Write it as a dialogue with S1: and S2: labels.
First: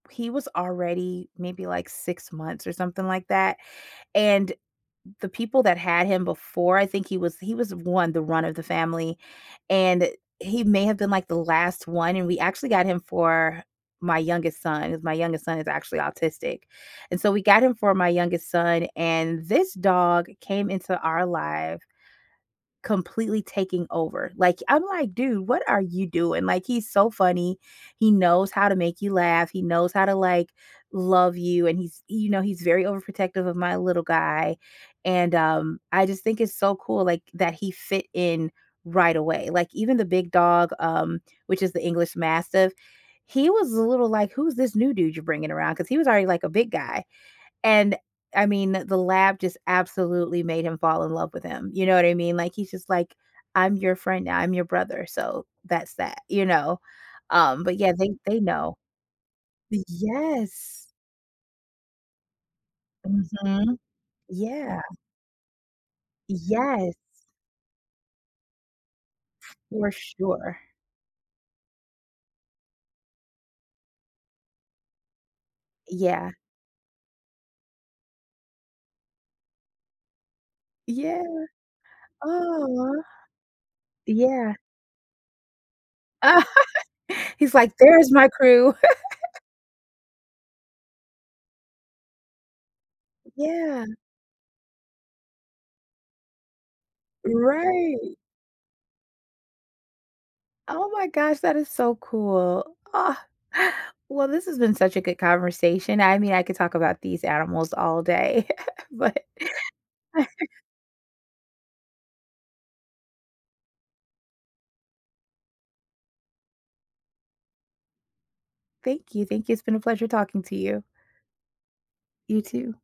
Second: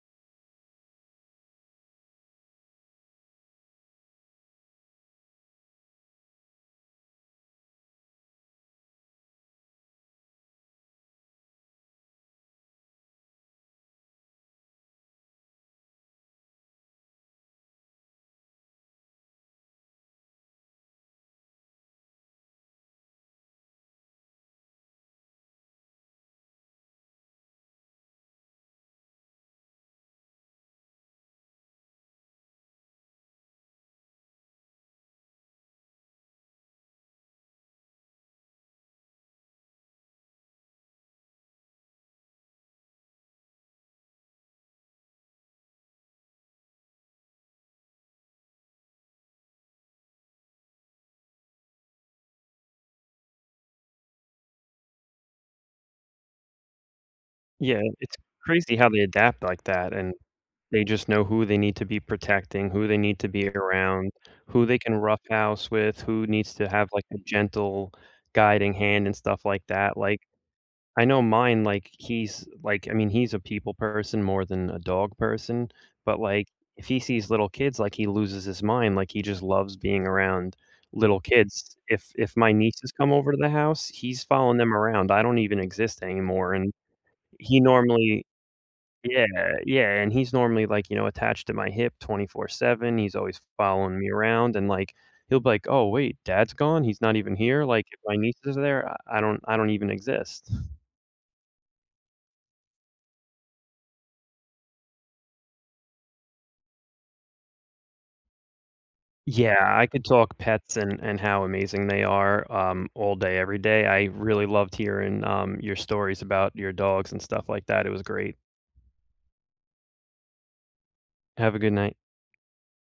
S1: He was already maybe, like, 6 months or something like that, and the people that had him before I think he was he was one the run of the family, and he may have been like the last one, and we actually got him for my youngest son as my youngest son is actually autistic. And so we got him for my youngest son, and this dog came into our life completely taking over. Like, I'm, like, "Dude, what are you doing?" Like, he's so funny, he knows how to make you laugh, he knows how to, like, love you, and he's you know, he's very overprotective of my little guy, and, um, I just think it's so cool, like, that he fit in right away. Like, even the big dog, um, which is the English Mastiff, he was a little, like, "Who's this new dude you're bringing around?" 'Cause he was already, like, a big guy. And, I mean, the lab just absolutely made him fall in love with him. You know what I mean? Like, he's just, like, "I'm your friend, I'm your brother." So, that's that, you know? Um, but,
S2: Yeah,
S1: yeah, they
S2: it's
S1: they
S2: crazy
S1: know.
S2: how they adapt like that and
S1: Yes.
S2: they just know who they need to be protecting, who they need to be
S1: Mhm,
S2: around, who they
S1: yeah.
S2: can roughhouse with, who needs to have
S1: Yes.
S2: like a gentle guiding hand and stuff like
S1: For
S2: that, like,
S1: sure.
S2: I know mine, like he's, like, I mean, he's a people person more than a dog person, but,
S1: Yeah.
S2: like, if he sees little kids, like, he loses his mind. Like he just loves being around little
S1: Yeah.
S2: kids. If if my nieces
S1: Oh.
S2: come over to the house, he's
S1: Yeah.
S2: following them around. I don't even exist anymore and
S1: He's,
S2: he
S1: like, "There's
S2: normally
S1: my crew."
S2: Yeah, yeah, and he's normally like, you know, attached to my hip 24/7, he's always
S1: Yeah.
S2: following me around and like he'll be like, "Oh wait, dad's gone? He's not even here?" Like if my
S1: Right.
S2: niece is there, I I don't I don't even exist.
S1: Oh my gosh, that is so cool. Ah, well, this has been such a good conversation. I mean, I could talk about these animals all day, but
S2: Yeah, I could talk pets and and how amazing they are, um, all day every day. I really loved hearing, um, your stories about your dogs and stuff like that. It was great.
S1: Thank you, thank you. It's been a pleasure talking to you.
S2: Have a good night.
S1: You, too.